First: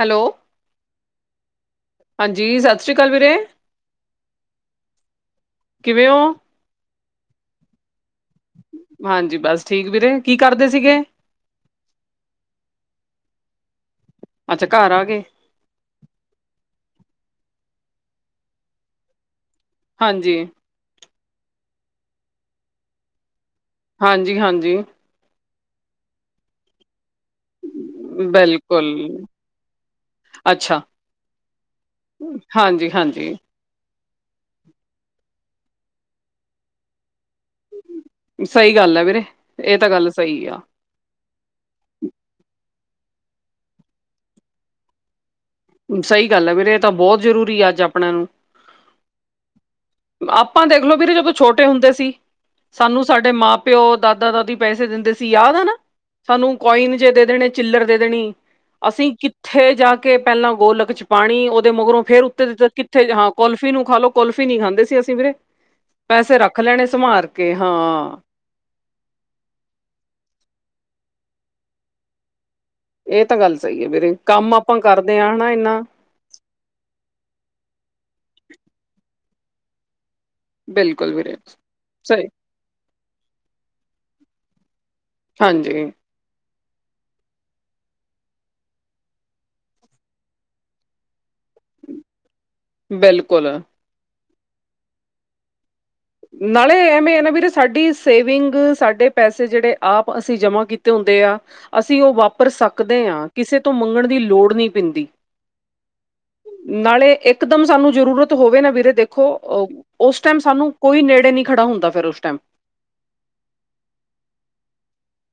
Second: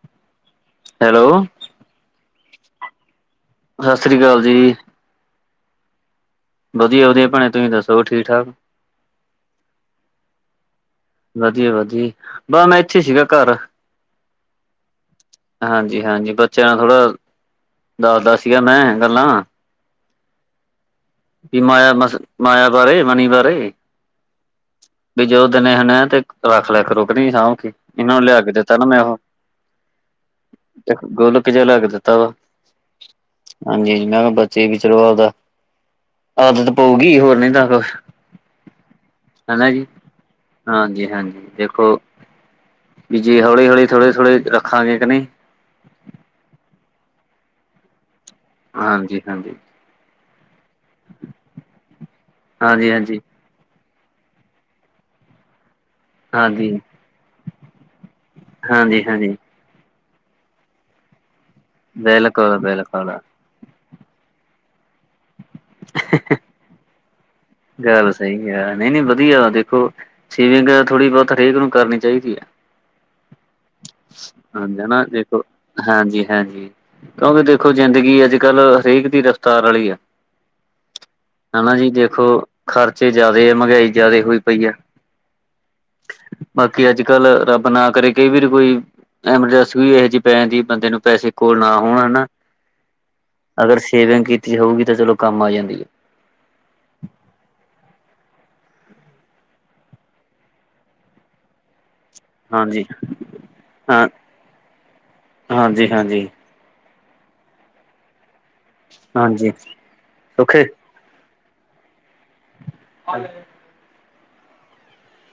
Hello. Hello. ਹਾਂਜੀ, ਸਤਿ ਸ੍ਰੀ ਅਕਾਲ ਵੀਰੇ। ਸਤਿ ਸ਼੍ਰੀ ਅਕਾਲ ਜੀ। ਕਿਵੇਂ ਓ। ਵਧੀਆ- ਵਧੀਆ ਭੈਣੇਂ ਤੁਹੀਂ ਦੱਸੋ ਠੀਕ ਠਾਕ। ਹਾਂਜੀ, ਬਸ ਠੀਕ ਵੀਰੇ ਕੀ ਕਰਦੇ ਸੀਗੇ। ਵਧੀਆ- ਵਧੀਆ ਬਹ ਮੈਂ ਇੱਥੇ ਸੀਗਾ ਘਰ। ਅੱਛਾ ਘਰ ਆ ਗਏ, ਹਾਂਜੀ-ਹਾਂਜੀ ਬੱਚਿਆਂ ਨਾਲ ਥੋੜਾਂ ਦੱਸਦਾ ਸੀਗਾ ਮੈਂ ਗੱਲਾਂ। ਹਾਂਜੀ। ਕੀ ਮਾਇਆ ਮਸ ਮਾਇਆ ਬਾਰੇ ਮਨੀ ਬਾਰੇ। ਹਾਂਜੀ- ਹਾਂਜੀ। ਵੀ ਜਦੋਂ ਦਿੰਨੇ ਹੁੰਨੇ ਆ ਤੇ ਰੱਖ ਲਿਆ ਕਰੋ ਕੇ ਨਈ ਸਾਂਭ ਕੇ, ਇਹਨਾਂ ਨੂੰ ਲਿਆ ਦਿੱਤਾ ਨਾ ਬਿਲਕੁਲ, ਮੈਂ ਉਹ ਅੱਛਾ, ਇੱਕ ਗੋਲਕ ਜਾ ਲਿਆ ਕੇ ਦਿੱਤਾ ਵਾ ਹਾਂਜੀ, ਹਾਂਜੀ ਹਾਂਜੀ, ਮੈਂ ਕਿਹਾ ਬੱਚੇ ਵੀ ਚਲੋਂ ਆਂਵਦਾ ਆਦਤ ਪਊਗੀ ਹੋਰ ਨੀ ਆਹੋ, ਸਹੀ ਗੱਲ ਹੈ ਵੀਰੇ। ਹਨਾ ਇਹ ਜੀ ਤਾਂ ਗੱਲ ਸਹੀ ਆ, ਹਾਂਜੀ- ਹਾਂਜੀ ਦੇਖੋ। ਵੀ ਜੇ ਹੌਲੀ-ਹੌਲੀ ਥੋੜੇ-ਥੋੜੇ ਰਖਾਂਗੇ ਕਿ ਨਈ ਸਹੀ ਗੱਲ ਐ ਵੀਰੇ ਇਹ ਤਾਂ ਬਹੁਤ ਜ਼ਰੂਰੀ ਆ ਅੱਜ ਆਪਣਿਆਂ ਨੂੰ। ਹਾਂਜੀ-ਹਾਂਜੀ। ਆਪਾਂ ਦੇਖਲੋ ਬੀਰੇ ਜਦੋਂ ਛੋਟੇ ਹੁੰਦੇ ਸੀ, ਸਾਨੂੰ ਹਾਂਜੀ-ਹਾਂਜੀ, ਹਾਂਜੀ। ਸਾਡੇ ਮਾਂ ਪਿਓ, ਦਾਦਾ-ਦਾਦੀ ਪੈਸੇ ਦਿੰਦੇ ਸੀ ਯਾਦ ਐ ਨਾ। ਸਾਨੂੰ ਹਾਂਜੀ ਹਾਂਜੀ ਕੋਇਨ ਜੇਹੇ ਦੇ ਦੇਣੇ ਚਿਲਰ ਦੇ ਦੇਣੀ, ਹਾਂਜੀ ਅਸੀਂ ਹਾਂਜੀ ਕਿੱਥੇ ਜਾ ਕੇ ਪੈਲਾਂ ਗੋਲਕ ਚ ਪਾਣੀ ਓਦੇ ਮਗਰੋਂ ਫੇਰ ਬਿਲਕੁਲ ਉੱਤੇ ਬਿਲਕੁਲ ਕਿੱਥੇ ਹਾਂ ਕੋਲਫੀ ਨੂੰ ਖਾਲੋ, ਕੋਲਫੀ ਨੀ ਖਾਂਦੇ ਸੀ ਅਸੀ ਵੀਰੇ। ਪੈਸੇ ਰੱਖ ਲੈਣੇ ਸੰਭਾਲ ਕੇ। ਹਾਂ ਗੱਲ ਸਈ ਐ, ਨਈਂ-ਨਈਂ ਵਧੀਆ ਦੇਖੋ, ਸੇਵਿੰਗ ਥੋੜ੍ਹੀ ਬੋਤ ਹਰੇਕ ਨੂੰ ਕਰਨੀ ਚਾਈਦੀ ਐ। ਏ ਤਾਂ ਗੱਲ ਸਈ ਐ ਵੀਰੇ, ਕੰਮ ਆਪਾਂ ਕਰਦੇ ਆਂ, ਹਨਾ ਇਨਾ ਹਾਂਜੀ-ਹਾਂਜੀ। ਕਿਉਂਕਿ ਦੇਖੋ ਜ਼ਿੰਦਗੀ ਅੱਜ-ਕੱਲ ਹਰੇਕ ਦੀ ਰਫਤਾਰ ਆਲੀ ਆ। ਬਿਲਕੁਲ ਵੀਰੇ ਹਨਾ ਜੀ ਸਹੀ ਦੇਖੋ, ਖਰਚੇ ਜਾਦੇ ਆ ਮੈਂਗਾਈ ਜਾਦਾ ਹੋਈ ਪਈ ਐ। ਹਾਂਜੀ। ਬਾਕੀ ਅੱਜ-ਕੱਲ ਰੱਬ ਨਾ ਕਰੇ ਕਈ ਵਾਰੀ ਕੋਈ ਐਮਰਜੈਂਸੀ ਵੀ ਏਹੋ ਜਿ ਪੈ ਜਾਂਦੀ ਬੰਦੇ ਨੂੰ, ਪੈਸੇ ਕੋਲ ਨਾ ਹੋਣ ਹਨਾ। ਬੇਲਕੁਲ। ਅਗਰ ਸੇਵਿੰਗ ਕੀਤੀ ਹੋਊਗੀ, ਤਾਂ ਚਲੋ ਕੰਮ ਆ ਜਾਂਦੀਏ। ਨਾਲੇ ਐਵੇਂ ਨਾ ਵੀਰੇ ਸਾਡੀ ਸੇਵਿੰਗ ਸਾਡੇ ਪੈਸੇ ਜੇੜੇ ਆਪ ਅਸੀਂ ਜਮ੍ਹਾਂ ਕੀਤੇ ਹੁੰਦੇ ਆ। ਅਸੀ ਓ ਵਾਪਰ ਹਾਂਜੀ ਸਕਦੇ ਆਂ, ਕਿਸੇ ਤੋਂ ਹਾਂ ਮੰਗਣ ਦੀ ਲੋੜ ਨੀਂ ਪੈਂਦੀ। ਹਾਂਜੀ ਹਾਂਜੀ ਨਾਲੇ ਏਕਦਮ ਸਾਨੂੰ ਜਰੂਰਤ ਹੋਵੇ ਨਾ ਵੀਰੇ ਦੇਖੋ, ਹਾਂਜੀ ਅਹ ਓਸ ਟਾਈਮ ਔਖੇ ਸਾਨੂੰ ਕੋਈ ਨੇੜੇ ਨੀਂ ਖੜਾ ਹੁੰਦਾ, ਫੇਰ ਓਸ ਟਾਈਮ। [unintelligible]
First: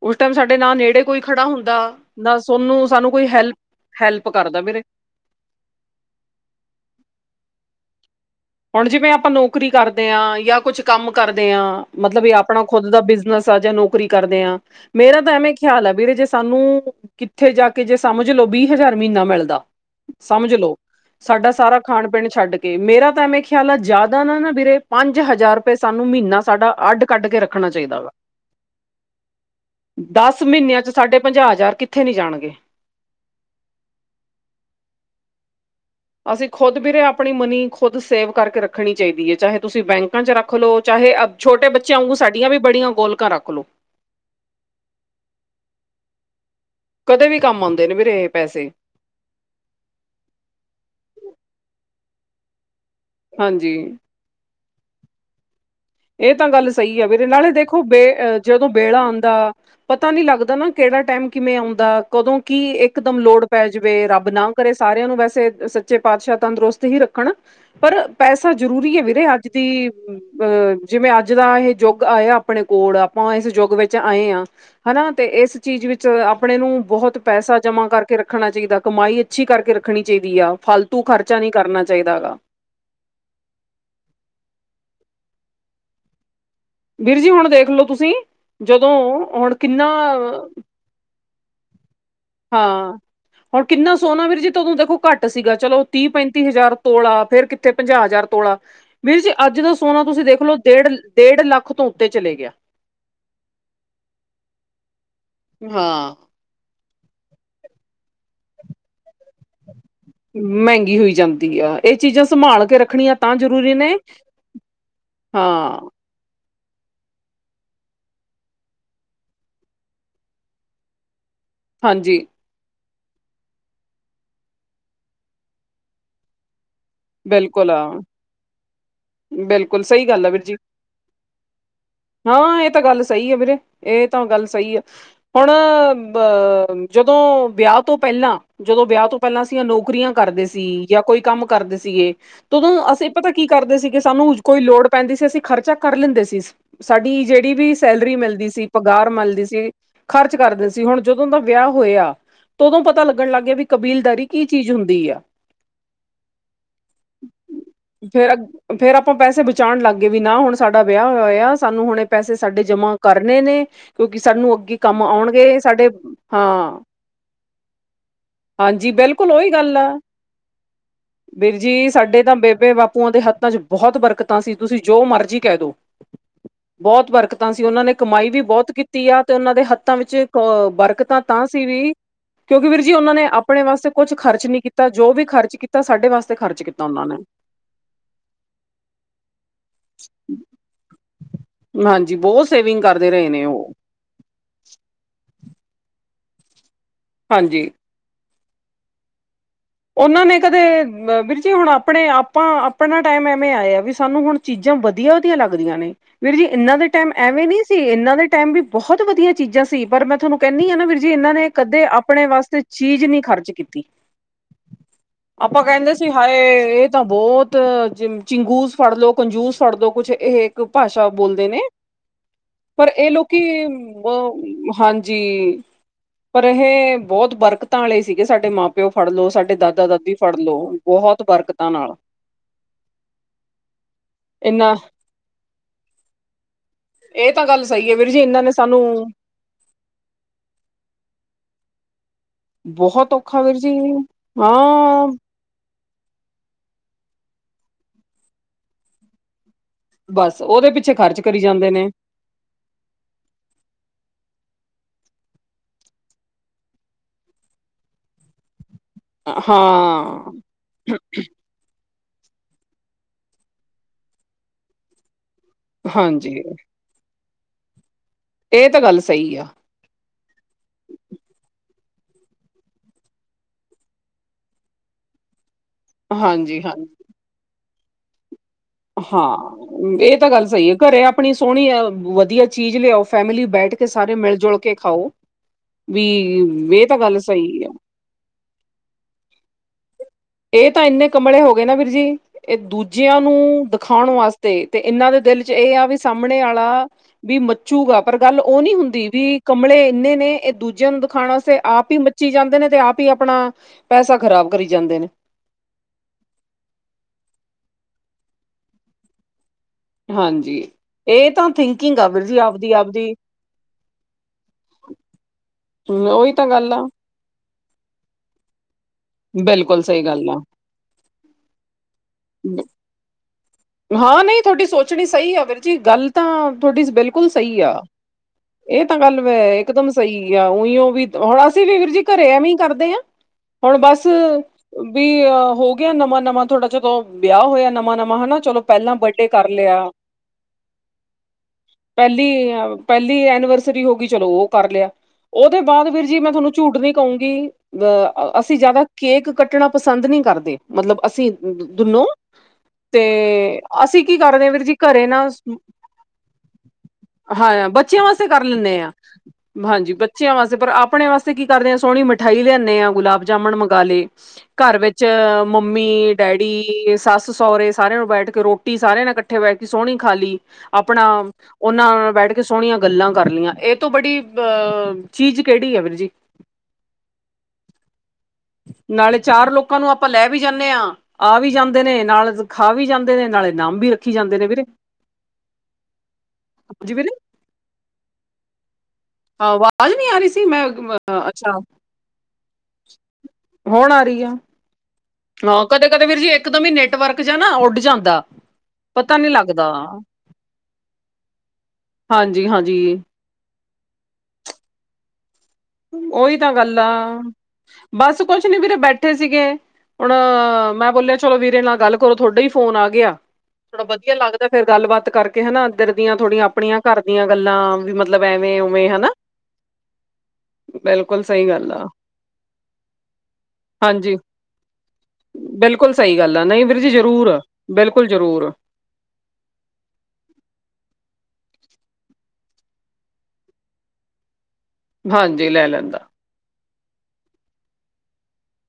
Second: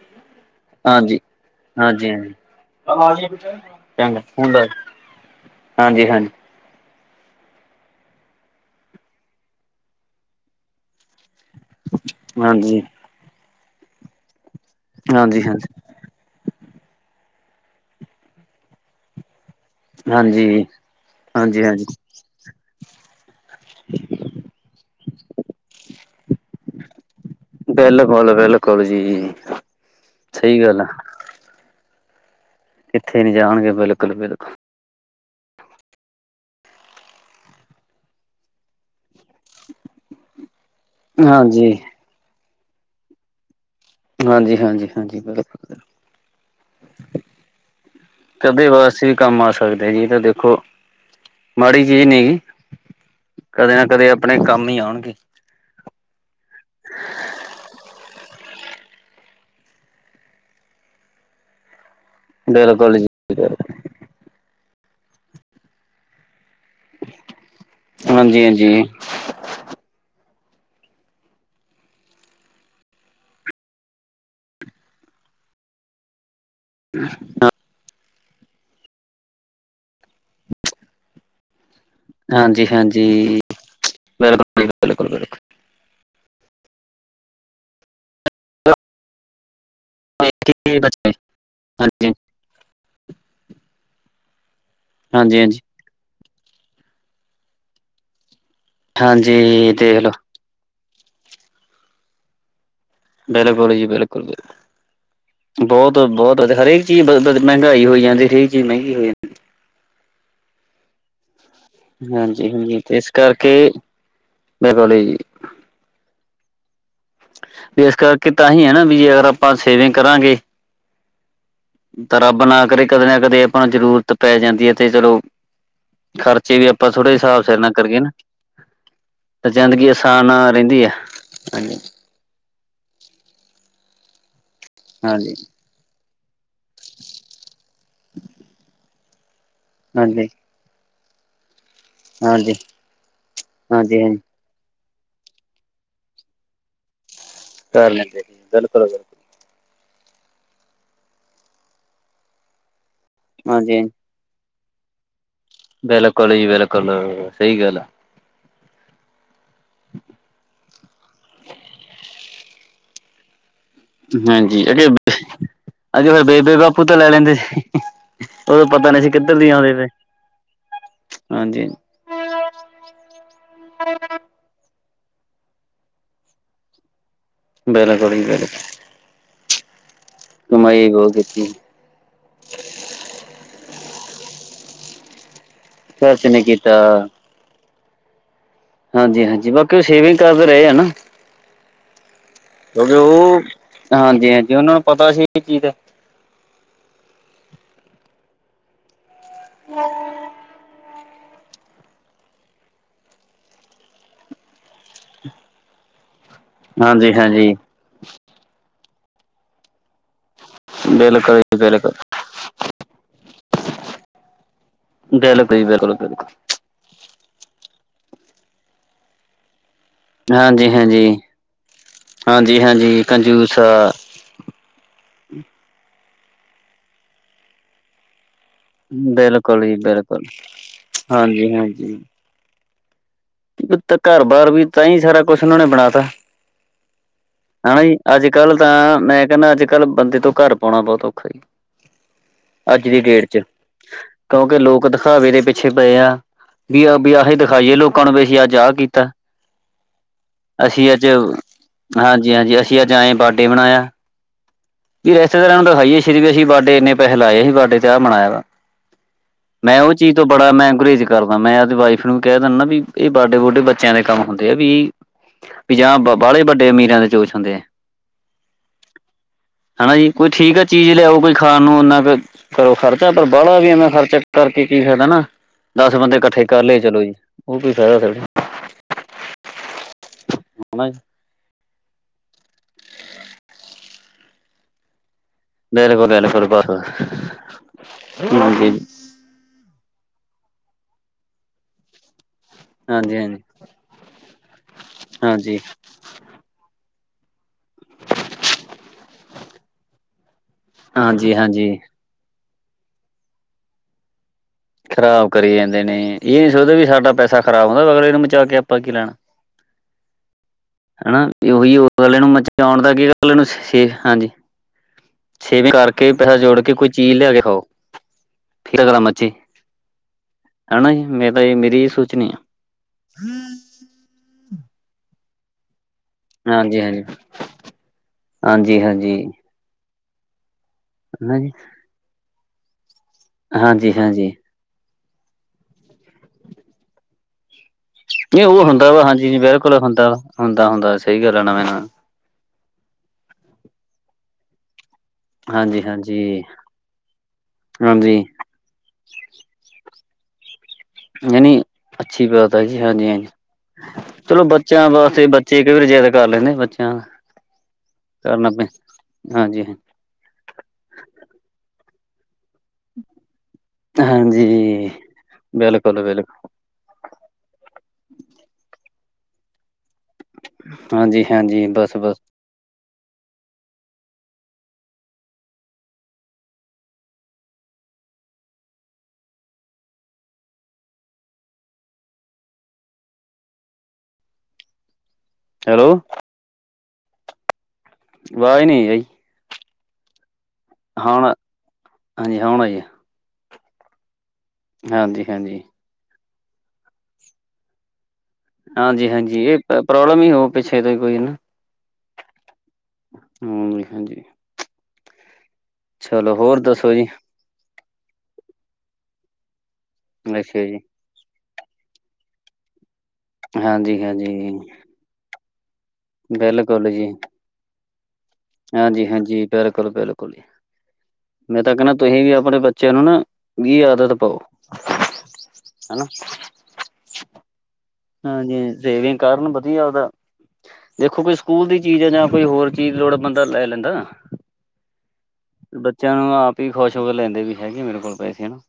ਉਸ ਟਾਈਮ ਸਾਡੇ ਨਾ ਨੇੜੇ ਹਾਂਜੀ ਕੋਈ ਖੜਾ ਹੁੰਦਾ, ਹਾਂਜੀ ਹਾਂਜੀ ਨਾ ਸੋਨੂੰ ਸਾਨੂੰ ਕੋਈ ਹੈਲਪ ਹੈਲਪ ਕਰਦਾ ਵੀਰੇ। ਹਾਂਜੀ-ਹਾਂਜੀ। ਹੁਣ ਜਿਵੇਂ ਆਪਾਂ ਨੌਕਰੀ ਕਰਦੇ ਆਂ ਜਾਂ ਕੁਛ ਕੰਮ ਕਰਦੇ ਆਂ ਮਤਲਬ ਵੀ ਅਪਨਾ ਹਾਂਜੀ ਖੁੱਦ ਦਾ ਬਿਜਨਸ ਜਾਂ ਨੌਕਰੀ ਕਰਦੇ ਆ, ਮੇਰਾ ਤਾਂ ਹਾਂਜੀ ਐਵੇਂ ਹਾਂਜੀ ਖਿਆਲ ਐ ਵੀਰੇ ਜੇ ਸਾਨੂੰ ਕਿੱਥੇ ਜਾ ਕੇ ਜੇ ਸਮਝ ਲਓ, ਵੀਹ ਹਜਾਰ ਮੀਨਾ ਮਿਲਦਾ। ਹਾਂਜੀ ਸਮਝ ਲੋੋ, ਸਾਡਾ ਹਾਂਜੀ ਸਾਰਾ ਹਾਂਜੀ ਖਾਣ-ਪੀਣ ਛੱਡ ਕੇ ਮੇਰਾ ਤਾਂ ਐਵੇਂ ਖਿਆਲ ਆ ਜਾਦਾ ਨਾ ਨਾ ਵੀਰੇ ਪੰਜ ਹਜਾਰ ਰਪਏ ਸਾਨੂੰ ਮੀਨਾ ਸਾਡਾ ਅੱਡ ਕੱਢ ਕੇ ਰੱਖਣਾ ਚਾਈਦੈ। ਬੇਲਕੁਲ-ਬੇਲਕੁਲ ਜੀ। ਦੱਸ ਸਹੀ ਗੱਲ ਮੀਨੇਆਂ ਆ 'ਚ ਸਾਡੇ ਪੰਜਾਹ ਹਜਾਰ ਕਿੱਥੇ ਨੀ ਜਾਣਗੇ। ਕਿੱਥੇ ਨੀ ਜਾਣਗੇ ਬੇਲਕੁਲ-ਬੇਲਕੁਲ। ਅਸੀ ਖੁਦ ਵੀਰੇ ਅਪਨੀ ਮਨੀ ਖੁਦ ਸੇਵ ਕਰਕੇ ਰੱਖਣੀ ਚਾਈਦੀ ਏ, ਚਾਹੇ ਤੁਸੀਂ ਬੈਂਕਾਂ ਚ ਰੱਖ ਰੱਖਲੋ ਚਾਹੇ ਛੋਟੇ ਹਾਂਜੀ ਬੱਚਿਆਂ ਆਗੂੰ ਸਾਡੀਆਂ ਵੀ ਬੜੀਆਂ ਗੋਲਕਾਂ ਰੱਖ ਲੋ। ਹਾਂਜੀ-ਹਾਂਜੀ, ਹਾਂਜੀ, ਬਿਲਕੁਲ-ਬਿਲਕੁਲ। ਕਦੇ ਵੀ ਕੰਮ ਆਉਂਦੇ ਨੇ ਵੀਰੇ ਏ ਕਦੇ ਪੈਸੇ। ਵਾਸਤੇ ਵੀ ਕੰਮ ਆ ਸਕਦੇ ਜੀ ਏ ਤਾਂ ਦੇਖੋ, ਮਾੜੀ ਚੀਜ ਨੀ ਜੀ। ਕਦੇ ਹਾਂਜੀ ਨਾ ਕਦੇ ਅਪਨੇ ਕੰਮ ਈਂ ਆਉਣਗੇ। ਏ ਤਾਂ ਗੱਲ ਸਈ ਆ ਵੀਰੇ ਨਾਲੇ ਦੇਖੋ, ਬੇ ਜਦੋਂ ਬੇੜਾ ਆਂਦਾ ਪਤਾ ਨੀਂ ਲਗਦਾ ਨਾ ਕੇੜਾ ਟਾਈਮ ਕਿਵੇਂ ਆਂਦਾ। ਕਦੋਂ ਕੀ ਬਿਲਕੁਲ ਏਕ ਜੀ ਦੱਮ ਲੋੜ ਪੈਜੇ। ਜਿਵੇਂ ਰੱਬ ਨਾ ਕਰੇ ਸਾਰੇਆਂ ਨੂੰ ਵੈਸੇ ਸੱਚੇ ਪਾਤਸ਼ਾਹ ਤੰਦਰੁਸਤ ਹੀ ਰੱਖਣ। ਪਰ ਹਾਂਜੀ ਪੈਸਾ ਹਾਂਜੀ ਜਰੂਰੀ ਐ ਵੀਰੇ, ਅੱਜ ਦੀ ਅਹ ਜਿਵੇਂ ਅੱਜ ਦਾ ਇਹੇ ਜੁੱਗ ਆਯਾ ਅਪਨੇ ਕੋਲ, ਆਪਾਂ ਇਸ ਯੁੱਗ ਵਿੱਚ ਆਏ ਆਂ, ਹਨਾ ਤੇ ਇਸ ਚੀਜ ਵਿੱਚ ਆਪਣੇ ਨੂੰ ਬਹੋਤ ਪੈਸਾ ਜਮਾ ਕਰਕੇ ਰੱਖਣਾ ਚਾਈਦੈ ਕਮਾਈ ਅੱਛੀ ਕਰਕੇ ਰੱਖਣੀ ਚਾਈਦੀ ਆ, ਫਾਲਤੂ ਖਰਚਾ ਨੀਂ ਕਰਨਾ ਚਾਈਦੈ। ਹਾਂਜੀ-ਹਾਂਜੀ, ਬਿਲਕੁਲ-ਬਿਲਕੁਲ, ਬਿਲਕੁ ਵੀਰ ਜੀ ਹੁਣ ਦੇਖਲੋ ਤੁਸੀ ਜਦੋਂ, ਹੁਣ ਕਿੰਨਾ [unintelligible] ਹਾਂਜੀ। ਹਾ, ਹੁਣ ਕਿੰਨਾ ਸੋਹਣਾ ਵੀਰ ਜੀ, ਤੁਦੋਂ ਦੇਖੋ ਘੱਟ ਸੀਗਾ ਹਾਂਜੀ ਚਲੋ ਤੀਹ-ਪੈਂਤੀ ਹਜ਼ਾਰ ਤੋਲਾ, ਫੇਰ ਕਿੱਥੇ ਪੰਜਾਹ ਹਜ਼ਾਰ ਤੋਲਾ। ਵੀਰ ਜੀ ਅੱਜ ਦਾ ਸੋਨਾ ਤੁਸੀਂ ਦੇਖਲੋ, ਡੇਢ, ਡੇਢ ਲੱਖ ਤੋਂ ਉੱਤੇ ਚਲੇ ਗਿਆ। ਬਿਲਕੁਲ ਜੀ, ਬਿਲਕੁਲ, ਹਾਂ ਬਹੁਤ-ਬਹੁਤ ਹਰੇਕ ਚੀਜ਼ ਮਹਿੰਗਾਈ ਹੋਈ ਜਾਂਦੀ, ਹਰੇਕ ਚੀਜ਼ ਮਹਿੰਗੀ ਹੋਈ ਮਹਿੰਗੀ ਹੋਈ ਜਾਂ ਵਧੀਆ, ਏ ਜਾਂਦੀ ਚੀਜ਼ਾਂ ਹਾਂਜੀ ਸੰਭਾਲਕੇ ਹਾਂਜੀ ਤੇ ਇਸ ਰੱਖਣੀਆਂ ਤਾਂ ਕਰਕੇ ਜ਼ਰੂਰੀ ਨੇ, ਬਿਲਕੁਲ ਜੀ ਹਾਂ। ਵੀ ਇਸ ਕਰਕੇ ਤਾਂਹੀ ਐ ਨਾ, ਵੀ ਜੇ ਅਗਰ ਆਪਾਂ ਸੇਵਿੰਗ ਕਰਾਂਗੇ। ਤਾਂ ਹਾਂਜੀ ਰੱਬ ਨਾ ਕਰੇ ਕਦੇ ਨਾ ਕਦੇ ਆਪਾਂ ਨੂੰ ਜ਼ਰੂਰਤ ਪੈ ਜਾਂਦੀ ਐ, ਤੇ ਚਲੋ ਖਰਚੇ ਵੀ ਆਪਾ ਥੋੜੇ ਹਿਸਾਬ ਸਿਰ ਬਿਲਕੁਲ ਨਾਲ ਆ ਕਰੀਏ ਨਾ ਤੇ ਬਿਲਕੁਲ ਜਿੰਦਗੀ ਸਹੀ ਗੱਲ ਆ ਅਸਾਨ ਵੀਰ ਜੀ ਰਹਿੰਦੀ ਆ। ਹਾਂ, ਇਹ ਤਾਂ ਗੱਲ ਸਹੀ ਆ ਵੀਰੇ, ਇਹ ਤਾਂ ਗੱਲ ਸਹੀ ਆ, ਹਾਂਜੀ ਹੁਣ ਅ ਬਬ ਜਦੋਂ, ਵਿਆਹ ਤੋਂ ਪਹਿਲਾਂ, ਜਦੋਂ ਵਿਆਹ ਤੋਂ ਪਹਿਲਾਂ ਅਸੀ ਨੌਕਰੀਆਂ ਹਾਂਜੀ ਕਰਦੇ ਸੀ, ਯਾ ਕੋਈ ਕੰਮ ਕਰਦੇ ਸੀਗੇ, ਹਾਂਜੀ ਤਦੋਂ ਅਸੀਂ ਪਤਾ ਕੀ ਕਰਦੇ ਸੀਗੇ ਹਾਂਜੀ ਹਾਂਜੀ ਸਾਨੂੰ ਕੋਈ ਲੋੜ ਪੈਂਦੀ ਸੀ, ਅਸੀਂ ਖਰਚਾ ਕਰ ਲੀਂਦੇ ਸੀ, ਸਾਡੀ ਜਿਹੜੀ ਵੀ ਕਰ ਸੈਲਰੀ ਲੈਂਦੇ ਮਿਲਦੀ ਸੀ, ਬਿਲਕੁਲ ਪਗਾਰ ਬਿਲਕੁਲ ਮਲਦੀ ਸੀ ਖਰਚ ਕਰਦੇ ਸੀ, ਹੁਣ ਜਦੋਂ ਦਾ ਵਿਆਹ ਹੋਇਆ ਤਦੋਂ ਪਤਾ ਲੱਗਣ ਲੱਗ ਗਿਆ ਵੀ ਹਾਂਜੀ ਕਬੀਲਦਾਰੀ ਕੀ ਚੀਜ਼ ਹੁੰਦੀ ਆ। ਬਿਲਕੁਲ ਜੀ, ਬਿਲਕੁਲ, ਸਹੀ ਗੱਲ ਆ। ਫੇਰ, ਫ਼ੇਰ ਆਪਾਂ ਪੈਸੇ ਬਚਾਣ ਲੱਗ ਗਏ ਵੀ ਨਾ ਹੁਣ ਸਾਡਾ ਵਿਆਹ ਹੋਇਆ ਆ ਤੁਹਾਨੂੰ ਹੁਣ ਏ ਪੈਸੇ ਜਮ੍ਹਾਂ ਕਰਨੇ ਨੇ। ਕਿਉਂਕਿ ਸਾਨੂੰ ਹਾਂਜੀ, ਅੱਗੇ ਅਗੇ, ਕੰਮ ਆਉਣਗੇ ਸਾਡੇ ਅੱਗੇ ਫਿਰ ਹਾਂ ਬੇਬੇ-ਬਾਪੂ ਤੋਂ ਲੈ ਲੈਂਦੇ ਉਦੋਂ ਪਤਾ ਹਾਂਜੀ ਨੀ ਸੀ ਬਿਲਕੁਲ ਕਿੱਧਰ ਦੀ ਉਹੀ ਆਉਂਦੇ ਗੱਲ ਨੇ, ਆ ਵੀਰ ਹਾਂਜੀ। ਜੀ ਸਾਡੇ ਤਾਂ ਬੇਬੇ-ਬਾਪੂਆਂ ਦੇ ਹੱਥਾਂ'ਚ ਬਹੁਤ ਬਰਕਤਾਂ ਸੀ, ਤੁਸੀਂ ਜੋ ਮਰਜ਼ੀ ਕਹਿਦੋ। ਬਹੁਤ ਬਰਕਤਾਂ ਸੀ, ਉਹਨਾਂ ਨੇ ਬਿਲਕੁਲ ਜੀ ਕਮਾਈ ਵੀ ਬਿਲਕੁਲ ਬਹੁਤ ਕੀ ਤੀਆ, ਤੇ ਉਹਨਾਂ ਦੇ ਹੱਥਾਂ ਵਿੱਚ ਅ ਕਮਾਈ ਬਹੁਤ ਬਰਕਤਾਂ ਕੀਤੀ ਤਾਂ ਸੀ ਵੀ ਕਿਉਂਕਿ ਵੀਰ ਜੀ ਉਹਨਾਂ ਨੇ ਆਪਣੇ ਵਾਸਤੇ ਕੁੱਛ ਖਰਚ ਨੀ ਕੀਤਾ, ਜੋ ਵੀ ਖਰਚ ਕੀਤਾ ਸਾਡੇ ਵਾਸਤੇ ਖਰਚ ਕੀਤਾ ਉਹਨਾਂ ਨੇ। ਹਾਂਜੀ-ਹਾਂਜੀ, ਬਾਕੀ ਉਹ ਸ਼ੇਵਿੰਗ ਕਰਦੇ ਰਹੇ ਆ ਨਾ। ਹਾਂਜੀ, ਬਹੁਤ ਸੇਵਿੰਗ ਕਿਉਂਕਿ ਕਰਦੇ ਰਹੇ ਉਹ, ਨੇ ਹਾਂਜੀ-ਹਾਂਜੀ, ਉਹਨਾਂ ਨੂੰ ਪਤਾ ਸੀ ਇਹ ਚੀਜ਼ ਹਾਂਜੀ। [inaudible] ਉਹਨਾਂ ਨੇ ਕਦੇ ਜੀ ਬਿਰਜੀ ਹੁਣ ਆਪਣੇ, ਆਪਾਂ ਆਪਣਾ ਟਾਇਮ ਐਵੇਂ ਆਇਆ, ਵੀ ਸਾਨੂੰ ਹੁਣ ਚੀਜ਼ਾਂ ਵਧੀਆ-ਵਧੀਆ ਲੱਗਦੀਆਂ ਨੇ‌। ਵੀਰ ਜੀ ਇਹਨਾਂ ਦੇ ਟਾਈਮ ਹਾਂਜੀ ਐਵੇਂ ਹਾਂਜੀ ਨਹੀਂ ਸੀ, ਇਹਨਾਂ ਦੇ ਟਾਈਮ ਵੀ ਬਹੁਤ ਵਧੀਆ ਚੀਜ਼ਾਂ ਸੀ, ਪਰ ਮੈਂ ਥੋਨੂੰ ਕਹਿੰਨੀ ਆ ਨਾ ਵੀਰ ਜੀ ਇਹਨਾਂ ਬਿਲਕੁਲ ਨੇ ਕਦੇ ਬਿਲਕੁਲ ਆਪਣੇ ਵਾਸਤੇ, ਚੀਜ਼ ਨਹੀਂ ਖਰਚ ਕੀਤੀ। ਬਿਲਕੁਲ ਆਪਾਂ ਜੀ ਕਹਿੰਦੇ ਬਿਲਕੁਲ ਸੀ ਬਿਲਕੁਲ ਹਾਏ, ਇਹ ਤਾਂ ਬਹੁਤ ਚਿੰਗੂਸ ਫੜਲੋ, ਕੰਜੂਸ ਫੜਲੋ ਕੁੱਛ ਇਹ ਇੱਕ ਹਾਂਜੀ ਹਾਂਜੀ ਭਾਸ਼ਾ ਬੋਲਦੇ ਨੇ, ਹਾਂਜੀ ਪਰ ਹਾਂਜੀ ਇਹ ਲੋਕੀ ਕੰਜੂਸ ਆ ਹਾਂਜੀ, ਪਰ ਇਹ ਬਹੁਤ ਬਰਕਤਾਂ ਵਾਲੇ ਸੀ, ਸਾਡੇ ਮਾ ਪਿਓ, ਫੜਲੋ, ਸਾਡੇ ਬਿਲਕੁਲ ਜੀ ਦਾਦਾ-ਦਾਦੀ ਬਿਲਕੁਲ ਫੜਲੋ, ਬਹੁਤ ਹਾਂਜੀ ਬਰਕਤਾਂ ਨਾਲ‌‌। ਘਰ-ਬਾਰ ਵੀ ਇਹਨਾਂ ਤਾਂ ਈ ਸਾਰਾ ਕੁਛ ਉਹਨਾਂ ਨੇ ਬਣਾਤਾ‌। ਇਹ ਤਾਂ ਗੱਲ ਹੈਨਾ ਸਹੀ ਹੈ ਜੀ, ਵੀਰ ਇਹਨਾਂ ਨੇ ਅੱਜ-ਕੱਲ ਸਾਨੂੰ ਤਾਂ ਮੈਂ ਕਹਿੰਨਾ, ਅੱਜ-ਕੱਲ ਬੰਦੇ ਤੋਂ ਘਰ ਪਾਣਾ ਬਹੁਤ ਔਖਾ ਸੀ। ਅੱਜ ਦੀ ਬਹੁਤ ਡੇਟ ਔਖਾ 'ਚ ਵੀਰ ਜੀ ਕਿਉਂਕਿ ਲੋਕ ਹਾਂ ਦਿਖਾਵੇ ਦੇ ਪਿ ਪਿੱਛੇ ਪਏ ਆ ਵੀ ਅ ਵੀ ਅਹੀ ਦਿਖਾਈਏ ਲੋਕਾਂ ਨੂੰ ਬੀ ਅਹੀ ਅੱਜ ਆ ਕੀਤਾ। ਬਸ ਉਹਦੇ ਅਸੀਂ ਪਿੱਛੇ ਅੱਜ ਖਰਚ ਕਰੀ ਜਾਂਦੇ ਨੇ ਹਾਂਜੀ-ਹਾਂਜੀ, ਅਸੀਂ ਅੱਜ ਐਂ ਬਰਡੇ ਮਨਾਇਆ। ਰਿਸ਼ਤੇਦਾਰ ਨੂੰ ਦਿਖਾਈਏ ਸੀ ਵੀ ਅਹੀ ਬਰਡੇ ਐਨੇ ਪੈਹੇ ਲਾਏ, ਅਹੀ ਬਰਡੇ ਐ ਮਨਾਇਆ ਵਾ। ਮੈ ਓ ਚੀਜ ਤੋ ਹਾਂ ਬੜਾ ਮੈ ਗੁਰੇਜ ਕਰਦਾ ਮੈ ਅੱਜ ਵਾਈਫ ਨੂੰ ਕਹਿ ਦਿੰਨਾ, ਵੀ ਏ ਬਡੇ-ਬੁਡੇ ਬੱਚਿਆ ਦੇ ਕੰਮ ਹੁੰਦੇ ਆ ਵੀ। ਵੀ ਆ ਬ, ਹਾਂਜੀ ਬਾਹਲੇ ਵੱਡੇ ਅਮੀਰਾ ਦੇ ਚੋਚ ਹੁੰਦੇ ਆ। ਏ ਤਾ ਗੱਲ ਸਈ ਆ! ਹਨਾ ਜੀ, ਕੋਈ ਠੀਕ ਆ ਚੀਜ ਲਿਆਓ, ਕੋਈ ਖਾਣ ਨੂੰ ਉਨਾ ਕੁ ਕਰੋ ਖਰਚਾ, ਪਰ ਬਾਲਾ ਵੀ ਐਵੇਂ ਖਰਚਾ ਕਰਕੇ ਕੀ ਫੈਦਾ, ਨਾ? ਦੱਸ ਬੰਦੇ ਕੱਠੇ ਹਾਂਜੀ ਕਰ ਹਾਂ ਲਏ, ਚਲੋ ਜੀ, ਓ ਕੋਈ ਫੈਦਾ ਥੋੜ੍ਹੀ! ਹਾਂ, ਏ ਤਾਂ ਗੱਲ ਸਹੀ ਆ ਘਰੇ ਆਪਾ ਆਪਣੀ ਸੋਹਣੀ ਅ ਵਧੀਆ ਚੀਜ ਲਿਆਓ, ਫੈਮਲੀ ਬੈਠ ਕੇ ਸਾਰੇ ਮਿਲ-ਜੁਲ ਕੇ ਖਾਓ। ਵੀ ਏ ਤਾ ਗੱਲ ਸਹੀ ਆ। ਹਾਜੀ। ਏ ਤਾਂ ਇੰਨੇ ਕਮਲੇ ਹੋ ਗਏ ਨਾ, ਵੀਰ ਜੀ, ਏ ਦੂਜਿਆ ਨੂੰ ਹਾਂਜੀ-ਹਾਂਜੀ, ਦਖਾਣ ਵਾਸਤੇ ਤੇ ਇਹਨਾਂ ਦੇ ਦਿਲ 'ਚ ਹਾਂਜੀ, ਏ ਆ ਵੀ ਸਾਹਮਣੇ ਆਲਾ ਵੀ ਮੱਚੂਗਾ, ਪਰ ਗੱਲ ਓ ਨੀ ਹੁੰਦੀ! ਵੀ ਕਮਲੇ ਇੰਨੇ ਨੇ, ਏ ਦੂਜਿਆ ਨੂੰ ਦਿਖਾਣ ਆਸਤੇ ਹਾਂਜੀ-ਹਾਂਜੀ ਆਪ ਈ ਮੱਚੀ ਜਾਂਦੇ ਨੇ, ਤੇ ਆਪ ਈ ਆਪਣਾ ਪੈਸਾ ਖਰਾਬ ਕਰੀ ਜਾਂਦੇ ਨੇ। ਖ਼ਰਾਬ ਕਰੀ ਜਾਂਦੇ ਨੇ! ਏ ਨੀ ਸੋਚਦੇ ਵੀ ਸਾਡਾ ਪੈਸਾ ਖਰਾਬ ਹੁੰਦਾ, ਅਗਲੇ ਨੂੰ ਮਚਾ ਕੇ ਆਪਾ ਕੀ ਲੈਣਾ? ਹਾਂਜੀ ਹਨਾ, ਇਹ ਤਾਂ ਏ ਓਹੀ ਗੱਲ, ਥਿੰਕਿੰਗ ਆ ਅਗਲੇ ਵੀਰ ਨੂੰ ਜੀ ਆਪਦੀ ਮਚਾਉਣ ਦਾ ਕੀ ਆਪਦੀ ਅਗਲੇ ਨੂੰ ਛੇ ਹਾਜੀ! ਸੈਵਿੰਗ ਹਮ ਕਰਕੇ, ਉਹੀ ਪੈਸਾ ਤਾਂ ਜੋੜ ਗੱਲ ਕੇ ਆ ਕੋਈ ਚੀਜ ਲਿਆ ਕੇ ਖਾਓ, ਫੇਰ ਅਗਲਾ ਮੱਚੂ ਬਿਲਕੁਲ ਸਹੀ ਗੱਲ ਆ! ਹਨਾ ਜੀ, ਮੈ ਤਾਂ ਏ ਮੇਰੀ ਏ ਸੋਚਣੀ ਆ। ਹਾਂ ਨਈ ਤੁਹਾਡੀ ਸੋਚਣੀ ਸਈ ਆ, ਵੀਰ ਜੀ, ਗੱਲ ਤਾਂ ਤੁਹਾਡੀ ਹਾਂਜੀ-ਹਾਂਜੀ, ਬਿਲਕੁਲ ਸਹੀ ਆ, ਇਹ ਤਾ ਗੱਲ ਹਾਂਜੀ-ਹਾਂਜੀ ਵ ਇਕਦਮ ਸਈ ਆ! ਉਹੀਓ, ਵੀ ਹਨਾ ਹੁਣ ਜੀ ਅਸੀਂ ਵੀ ਵੀਰ ਜੀ ਘਰੇ ਐਵੇਂ ਈ ਕਰਦੇ ਆਂ ਹੁਣ ਬਸ ਹਾਂਜੀ-ਹਾਂਜੀ ਵੀ ਹੋ ਗਿਆ, ਨਵਾ-ਨਵਾ ਥੋਡਾ ਜਦੋਂ ਵਿਆਹ ਹੋਇਆ ਨਵਾ-ਨਵਾ। ਨਹੀ, ਓ ਹੁੰਦਾ ਵਾ ਹਾਂਜੀ, ਬਿਲਕੁਲ ਹੁੰਦਾ ਵਾ! ਹੁੰਦਾ, ਹੁੰਦਾ, ਸਹੀ ਗੱਲ ਆ, ਨਵਾਂ-ਨਵਾਂ। ਪਹਿਲੀ, ਪਹਿਲੀ ਐਨੀਵਰਸਰੀ ਹੋ ਗਈ, ਚਲੋ ਓ ਕਰ ਲਿਆ! ਓਦੇ ਬਾਦ, ਵੀਰ ਜੀ, ਮੈਂ ਹਾਂਜੀ-ਹਾਂਜੀ, ਤੁਹਾਨੂੰ ਝੂਠ ਨੀ ਕਹੂੰਗੀ ਅ ਹਾਂਜੀ ਅਸ ਅਸੀਂ ਜਾਦਾ ਕੇਕ ਕੱਟਣਾ ਪਸੰਦ ਨੀ ਕਰਦੇ, ਮਤਲਬ ਅਸੀ ਯਾਨੀ ਦੋਨੋ ਅੱਛੀ ਬਾਤ ਹੈ ਜੀ ਤੇ ਹਾਂਜੀ-ਹਾਂਜੀ ਅਸੀ ਕੀ ਚਲੋ ਕਰਦੇ ਆ ਵੀਰ ਜੀ ਬੱਚਿਆਂ ਘਰੇ ਨਾ ਵਾਸਤੇ ਬੱਚੇ ਕਈ ਵਾਰੀ ਜਿੱਦ ਕਰ ਲੈਂਦੇ ਬੱਚਿਆਂ ਹਾਂ, ਬੱਚਿਆ ਵਾਸਤੇ ਕਰ ਲੈਨੇ ਆ। ਹਾਜੀ। ਹਾਂਜੀ, ਬੱਚਿਆ ਵਾਸਤੇ, ਪਰ ਆਪਣੇ ਵਾਸਤੇ ਕੀ ਕਰਦੇ ਆਂ? ਸੋਹਣੀ ਮ ਮਠਾਈ ਲਿਆਨੇ ਆਂ ਗੁਲਾਬ ਜਾਮੁਨ ਮੰਗਾਲੇ, ਹਾਂਜੀ ਘਰ ਵਿੱਚ ਬਿਲਕੁਲ ਬਿਲਕੁਲ ਮੰਮੀ-ਡੈਡੀ ਵੀ ਸੱਸ-ਸਹੁਰੇ, ਸਾਰਿਆ ਨੂੰ ਬੈਠ ਕੇ ਰੋਟੀ ਸਾਰਿਆ ਨੇ ਕੱਠੇ ਬੈਠ ਕੇ ਸੋਹਣੀ ਖਾ ਲਈ। ਆਪਣਾ ਹਾਂਜੀ ਹਾਂਜੀ ਓਨਾ ਬਸ ਨਾ ਬਸ ਬੈਠ ਕੇ ਸੋਹਣੀਆ ਗੱਲਾਂ ਕਰ ਲਈਆ, ਇਹ ਤੋ ਬੜੀ ਅਹ ਚੀਜ ਕਿਹੜੀ ਆ ਵੀਰ ਜੀ! ਨਾਲੇ ਚਾਰ ਲੋਕਾ ਨੂੰ ਆਪਾਂ ਲੈ ਵੀ ਜਾਨੇ ਆ ਆ ਵੀ ਜਾਂਦੇ ਨੇ, ਨਾਲ ਖਾ ਵੀ ਜਾਂਦੇ ਨੇ, ਨਾਲੇ ਇਨਾਮ ਵੀ ਰੱਖੀ ਜਾਂਦੇ ਨੇ, ਵੀਰੇ! ਹੈਲੋ। ਜੀ ਵੀਰੇ? ਵਾਜ ਨੀ ਆਈ। ਹਾ ਆਵਾਜ ਨੀ ਆ ਰਹੀ ਸੀ, ਮੈਂ ਹੁਣ ਅ ਅੱਛਾ ਹਾਂਜੀ ਹੁਣ ਆਈ ਹੁਨ ਆ ਰਹੀ ਆ ਹਾਂਜੀ ਹਾਂਜੀ ਹਾਂ, ਕਦੇ- ਕਦੇ ਵੀਰ ਜੀ, ਇੱਕਦਮ ਨੈੱਟਵਰਕ 'ਚ ਨਾ ਉੱਡ ਜਾਦਾ ਹਾਂਜੀ- ਹਾਂਜੀ ਇਹ ਪ੍ਰੋਬਲਮ ਈ ਹੋਊ ਪਿੱਛੇ ਤੋਂ ਕੋਈ ਨਾ ਹਾਂਜੀ ਹਾਂਜੀ ਮੂੰਗਫਲੀ ਖਾਧੀ ਉਈ ਤਾਂ ਹੋਰ ਗੱਲ ਆ ਦੱਸੋ ਜੀ ਬਸ ਕੁਛ ਨੀ ਵੀਰੇ ਬੈਠੇ ਸੀਗੇ, ਹੁਣ, ਅੱਛਾ ਜੀ ਮੈਂ ਬੋਲਿਆ ਚਲੋ ਵੀਰੇ ਨਾਲ ਗੱਲ ਕਰੋ ਤੁਹਾਡਾ ਹੀ ਫੋਨ ਆ ਗਿਆ, ਥੋੜਾ ਹਾਂਜੀ ਵਧੀਆ ਲੱਗਦਾ ਹਾਂਜੀ ਫਿਰ ਗੱਲਬਾਤ ਕਰ। ਕੀਹੇ ਨਾ ਇੱਧਰ ਦੀਆਂ ਥੋੜੀਆਂ ਆਪਣੀਆਂ ਬਿਲਕੁਲ ਘਰ ਜੀ ਦੀਆਂ ਗੱਲਾਂ, ਵੀ ਮਤਲਬ ਐਵੇਂ ਉਵੇਂ ਹਾਂਜੀ- ਹਨਾ ਹਾਂਜੀ, ਬਿਲਕੁਲ-ਬਿਲਕੁਲ। ਖੁਲਿਆ, ਬਿਲਕੁਲ ਸਹੀ ਮੈਂ ਗੱਲ ਤਾਂ ਆ ਕਹਿਣਾ ਤੁਸੀਂ ਵੀ ਆਪਣੇ ਬੱਚਿਆਂ ਨੂੰ ਨਾ, ਵੀ ਆਦਤ ਹਾਂਜੀ ਪਾਓ। ਬਿਲਕੁਲ ਹਨਾ ਸਹੀ ਗੱਲ ਆ, ਨਹੀਂ ਵੀਰ ਜੀ ਜ਼ਰੂਰ, ਬਿਲ ਹਾਂਜੀ, ਸੇਵਿੰਗ ਕਰਨ ਵਧੀਆ ਉਹਦਾ ਦੇਖੋ ਕੋਈ ਸਕੂਲ ਦੀ ਚੀਜ਼ ਆ ਜਾਂ ਕੋਈ ਹੋਰ ਚੀਜ਼ ਲੋੜ ਬੰਦਾ ਲੈ ਲੈਂਦਾ। ਹਾਂਜ ਬੱਚਿਆਂ ਨੂੰ ਆਪ ਹੀ ਖੁਸ਼ ਹੋ ਕੇ ਲੈਂਦੇ ਵੇ, ਹੈਗੇ ਮੇਰੇ ਕੋਲ ਪੈਸੇ ਹਨਾ।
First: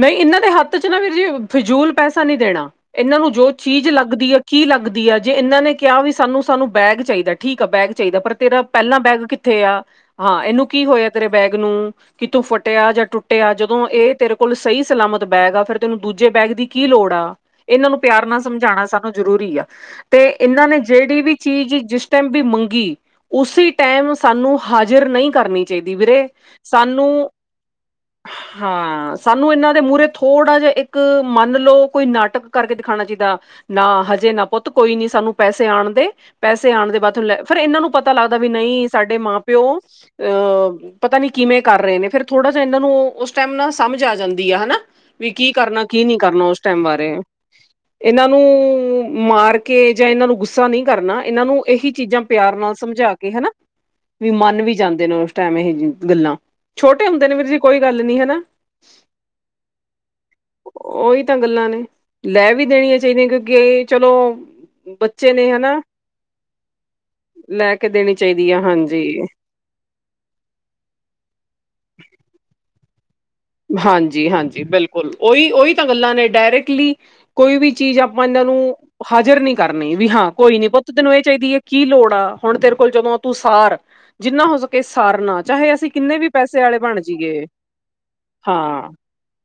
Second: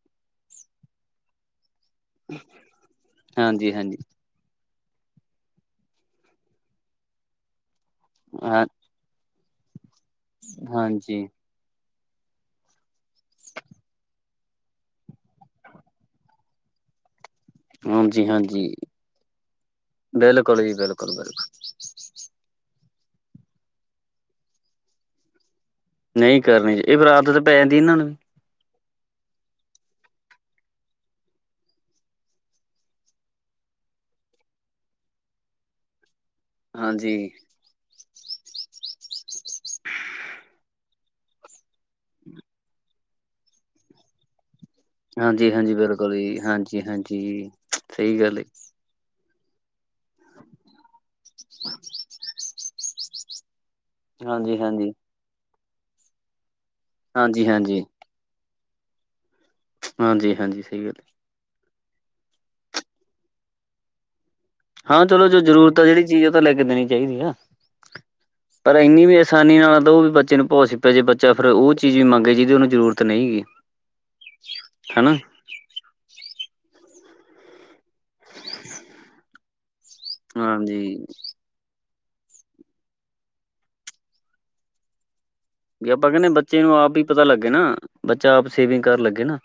ਨਹੀਂ ਇਹਨਾਂ ਦੇ ਹੱਥ 'ਚ ਨਾ ਵੀਰ ਜੀ, ਫਿਜ਼ੂਲ ਪੈਸਾ ਨਹੀਂ ਦੇਣਾ, ਇਹਨਾਂ ਨੂੰ ਜੋ ਹਾਂਜੀ ਚੀਜ਼ ਹਾਂਜੀ ਲੱਗਦੀ ਐ ਕੀ ਲੱਗਦੀ ਐ, ਜੇ ਇਹਨਾਂ ਨੇ ਕਿਹਾ ਵੀ ਸਾਨੂੰ- ਸਾਨੂੰ ਬੈਗ ਚਾਈਦਾ ਠੀਕ ਆ ਬੈਗ ਚਾਈਦਾ, ਪਰ ਤੇਰਾ ਹਾਂ ਪਹਿਲਾਂ ਬੈਗ ਕਿੱਥੇ ਆ, ਹਾਂ ਇਹਨੂੰ ਕੀ ਹੋਇਆ ਹਾਂਜੀ ਤੇਰੇ ਬੈਗ ਨੂੰ ਕਿਤੋ ਫਟਿਆ ਜਾਂ ਟੁੱਟਿਆ ਜਦੋਂ ਇਹ ਤੇਰ ਕੋਲ ਸਹੀ ਸਲਾਮਤ ਬੈਗ ਆ, ਫੇਰ ਤੈਨੂੰ ਦੂਜੇ ਬੈਗ ਦੀ ਕੀ ਲੋੜ ਆ। ਇਹਨਾਂ ਨੂੰ ਪਿਆਰ ਹਾਂਜੀ ਨਾਲ ਹਾਂਜੀ ਸਮਝਾਣਾ ਸਾਨੂੰ ਜ਼ਰੂਰੀ ਆ, ਤੇ ਬਿਲਕੁਲ ਇਹਨਾਂ ਜੀ ਨੇ ਬਿਲਕੁਲ ਜੇੜੀ ਵੀ ਬਿਲਕੁਲ ਚੀਜ਼ ਜਿਸ ਜਿਸ ਟਾਈਮ ਵੀ ਮੰਗੀ, ਉਸੇ ਟਾਈਮ ਸਾਨੂੰ ਹਾਜ਼ਰ ਨਹੀਂ ਕਰਨੀ ਚਾਈਦੀ ਵੀਰੇ, ਨਹੀਂ ਕਰਨੀ ਇਹ ਫਿਰ ਸਾਨੂੰ, ਆਦਤ ਪੈ ਜਾਂਦੀ ਇਹਨਾਂ ਨੂੰ ਵੀ ਹਾਂ ਸਾਨੂੰ ਇਹਨਾਂ ਦੇ ਮੂਹਰੇ ਥੋੜਾ ਜਿਹਾ, ਇੱਕ, ਮੰਨ ਲਓ ਕੋਈ ਨਾਟਕ ਕਰਕੇ ਦਿਖਾਣਾ ਚਾਈਦਾ। ਨਾ, ਹਜੇ ਨਾ ਪੁੱਤ ਕੋਈ ਨੀ ਸਾਨੂੰ ਪੈਸੇ ਆਣ ਦੇ ਪੈਸੇ ਆਣ ਦੇ ਹਾਂਜੀ ਬਾਅਦ ਲੈ, ਫਿਰ ਇਹਨਾਂ ਨੂੰ ਲੱਗਦਾ ਵੀ ਨਹੀਂ ਸਾਡੇ ਮਾਂ -ਪਿਓ, ਪਤਾ ਨੀ ਕਿਵੇਂ ਕਰ ਰਹੇ ਨੇ, ਫੇਰ ਥੋੜਾ ਜਿਹਾ ਇਹਨਾਂ ਨੂੰ ਉਸ ਟਾਈਮ ਨਾਲ ਸਮਝ ਆ ਜਾਂਦੀ ਆ ਹਨਾ। ਵੀ ਕੀ ਹਾਂਜੀ ਹਾਂਜੀ ਕਰਨਾ ਕੀ ਬਿਲਕੁਲ ਨਹੀਂ ਜੀ ਕਰਨਾ ਉਸ ਟੈਮ ਹਾਂਜੀ ਬਾਰੇ, ਹਾਂਜੀ ਸਹੀ ਇਹਨਾਂ ਗੱਲ ਨੂੰ ਹੈ ਮਾਰ ਕੇ ਜਾਂ ਇਹਨੂੰ ਗੁੱਸਾ ਨਹੀਂ ਕਰਨਾ, ਇਹਨਾਂ ਨੂੰ ਇਹੀ ਚੀਜ਼ਾਂ ਪਿਆਰ ਨਾਲ ਸਮਝਾ ਕੇ ਹਨਾ ਵੀ ਹਾਂਜੀ ਮੰਨ ਵੀ ਹਾਂਜੀ ਜਾਂਦੇ ਨੇ ਉਸ ਟੈਮ ਇਹ ਗੱਲਾਂ, ਛੋਟੇ ਹੁੰਦੇ ਨੇ ਵੀਰ ਹਾਂਜੀ ਜੀ ਹਾਂਜੀ ਕੋਈ ਗੱਲ ਨੀ ਹਨਾ। ਹਾਂਜੀ- ਹਾਂਜੀ ਸਹੀ ਗੱਲ। ਇਹ ਗੱਲਾਂ ਨੇ, ਲੈ ਵੀ ਦੇਣੀਆਂ ਚਾਹੀਦੀਆਂ, ਕਿਉਂਕਿ ਏ ਚਲੋ ਹਾਂ ਚਲੋ ਬੱਚੇ ਜੋ ਨੇ ਜ਼ਰੂਰਤ ਹਨਾ ਆ ਜਿਹੜੀ ਚੀਜ਼ ਉਹ ਤਾਂ ਲੈ ਕੇ ਦੇਣੀ ਚਾਈਦੀ ਆ। ਲੈ ਕੇ ਦੇਣੀ ਚਾਹੀਦੀ ਆ ਪਰ ਹਾਂਜੀ ਐਨੀ ਵੀ ਆਸਾਨੀ ਨਾਲ ਦਿਉ ਬੱਚੇ ਨੂੰ ਪੁਸ ਪੈ ਜੇ ਬੱਚਾ ਫੇਰ ਉਹ ਚੀਜ਼ ਵੀ ਮੰਗੇ ਜਿਹਦੇ ਉਹਨੂੰ ਜ਼ਰੂਰਤ ਨਹੀਂ ਹੈਗੀ। ਹਾਂਜੀ, ਹਾਂਜੀ ਬਿਲਕੁਲ ਹਨਾ ਉਈ, ਉਈ। ਇਹੋ ਗੱਲਾਂ ਨੇ, ਡਾਇਰੈਕਟਲੀ ਕੋਈ ਵੀ ਚੀਜ਼ ਆਪਾਂ ਇਹਨਾਂ ਨੂੰ ਹਾਜ਼ਰ ਨੀ ਕਰਨੀ, ਵੀ ਹਾਂ ਕੋਈ ਨੀ ਪੁੱਤ ਹਾਂਜੀ ਤੈਨੂੰ ਇਹ ਚਾਹੀਦੀ ਐ। ਕੀ ਲੋੜ ਆ, ਹੁਣ ਤੇਰੇ ਕੋਲ ਜਦੋਂ ਆ ਤੂੰ ਸਾਰ, ਜਿੰਨਾ ਹੋ ਸਕੇ ਸਾਰਨਾ। ਚਾਹੇ ਅਸੀਂ ਆਪਾਂ ਕਿੰਨੇ ਕਹਿੰਦੇ ਵੀ ਪੈਸੇ ਬੱਚੇ ਨੂੰ ਵਾਲੇ ਆਪ ਬਣ ਹੀ ਪਤਾ ਜਾਈਏ। ਲੱਗੇ ਨਾ ਬੱਚਾ ਆਪ ਸੇਵਿੰਗ ਹਾਂ ਕਰਨ ਲੱਗੇ ਨਾ‌।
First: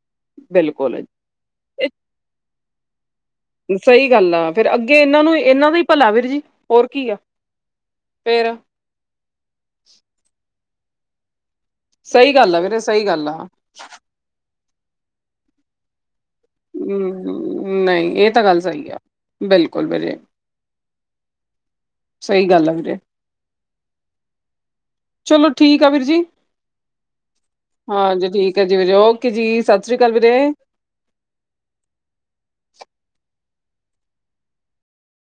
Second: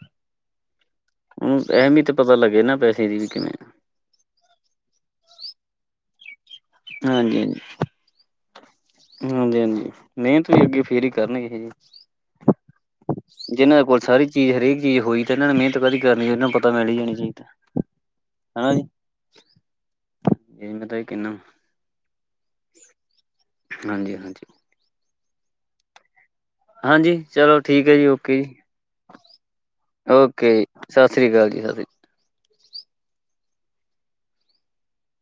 ਬਿਲਕੁਲ ਇਹੀ ਉਹਨੂੰ ਐਹਿਮੀਅਤ ਪਤਾ ਲੱਗੇ ਨਾ ਪੈਸੇ ਦੀ, ਵੀ ਕਿਵੇਂ ਆ ਸਈ ਗੱਲ ਆ, ਫੇਰ ਅੱਗੇ ਏਨਾਂ ਨੂੰ ਏਨਾਂ ਦਾ ਈ ਭਲਾ ਵੀਰ ਜੀ ਹੋਰ ਕੀ ਆ ਹਾਂਜੀ ਹਾਂਜੀ ਫੇਰ ਹਾਂਜੀ, ਹਾਂਜੀ ਮੇਨਤ ਵੀ ਅੱਗੇ ਫੇਰ ਈ ਕਰਨਗੇ ਜੀ। ਸਈ ਗੱਲ ਏ ਵੀਰੇ ਸਈ ਗੱਲ ਆ। ਜਿਨਾਂ ਦੇ ਕੋਲ ਸਾਰੀ ਚੀਜ ਹਰੇਕ ਚੀਜ ਹੋਈ ਤਾਂ ਏਨਾਂ ਨੇ ਮੈਨਤ ਕਾਦੀ ਕਰਨੀ ਓਨਾਂ ਹੂੰ, ਨਈ ਏ ਤਾਂ ਗੱਲ ਸਈ ਆ ਬਿਲਕੁਲ ਵੀਰੇ। ਏ ਮੈਤਾ ਐਈ ਕੇਨਾ। ਸਈ ਗੱਲ ਆ ਵੀਰੇ। ਹਾਂਜੀ, ਹਾਂਜੀ। ਚਲੋ, ‌ ਠੀਕ ਆ ਵੀਰ ਜੀ। ਹਾਂਜੀ ਚਲੋ ਠੀਕ ਹੈ ਜੀ ਹਾਂਜੀ ਓਕੇ ਠੀਕ ਐ ਜੀ ਵੀਰੇ। ਓਕੇ ਜੀ ਸਤਿ ਸ੍ਰੀ ਅਕਾਲ ਵੀਰੇ। ਸਤ ਸ਼੍ਰੀ ਅਕਾਲ ਜੀ। ਸਤਿ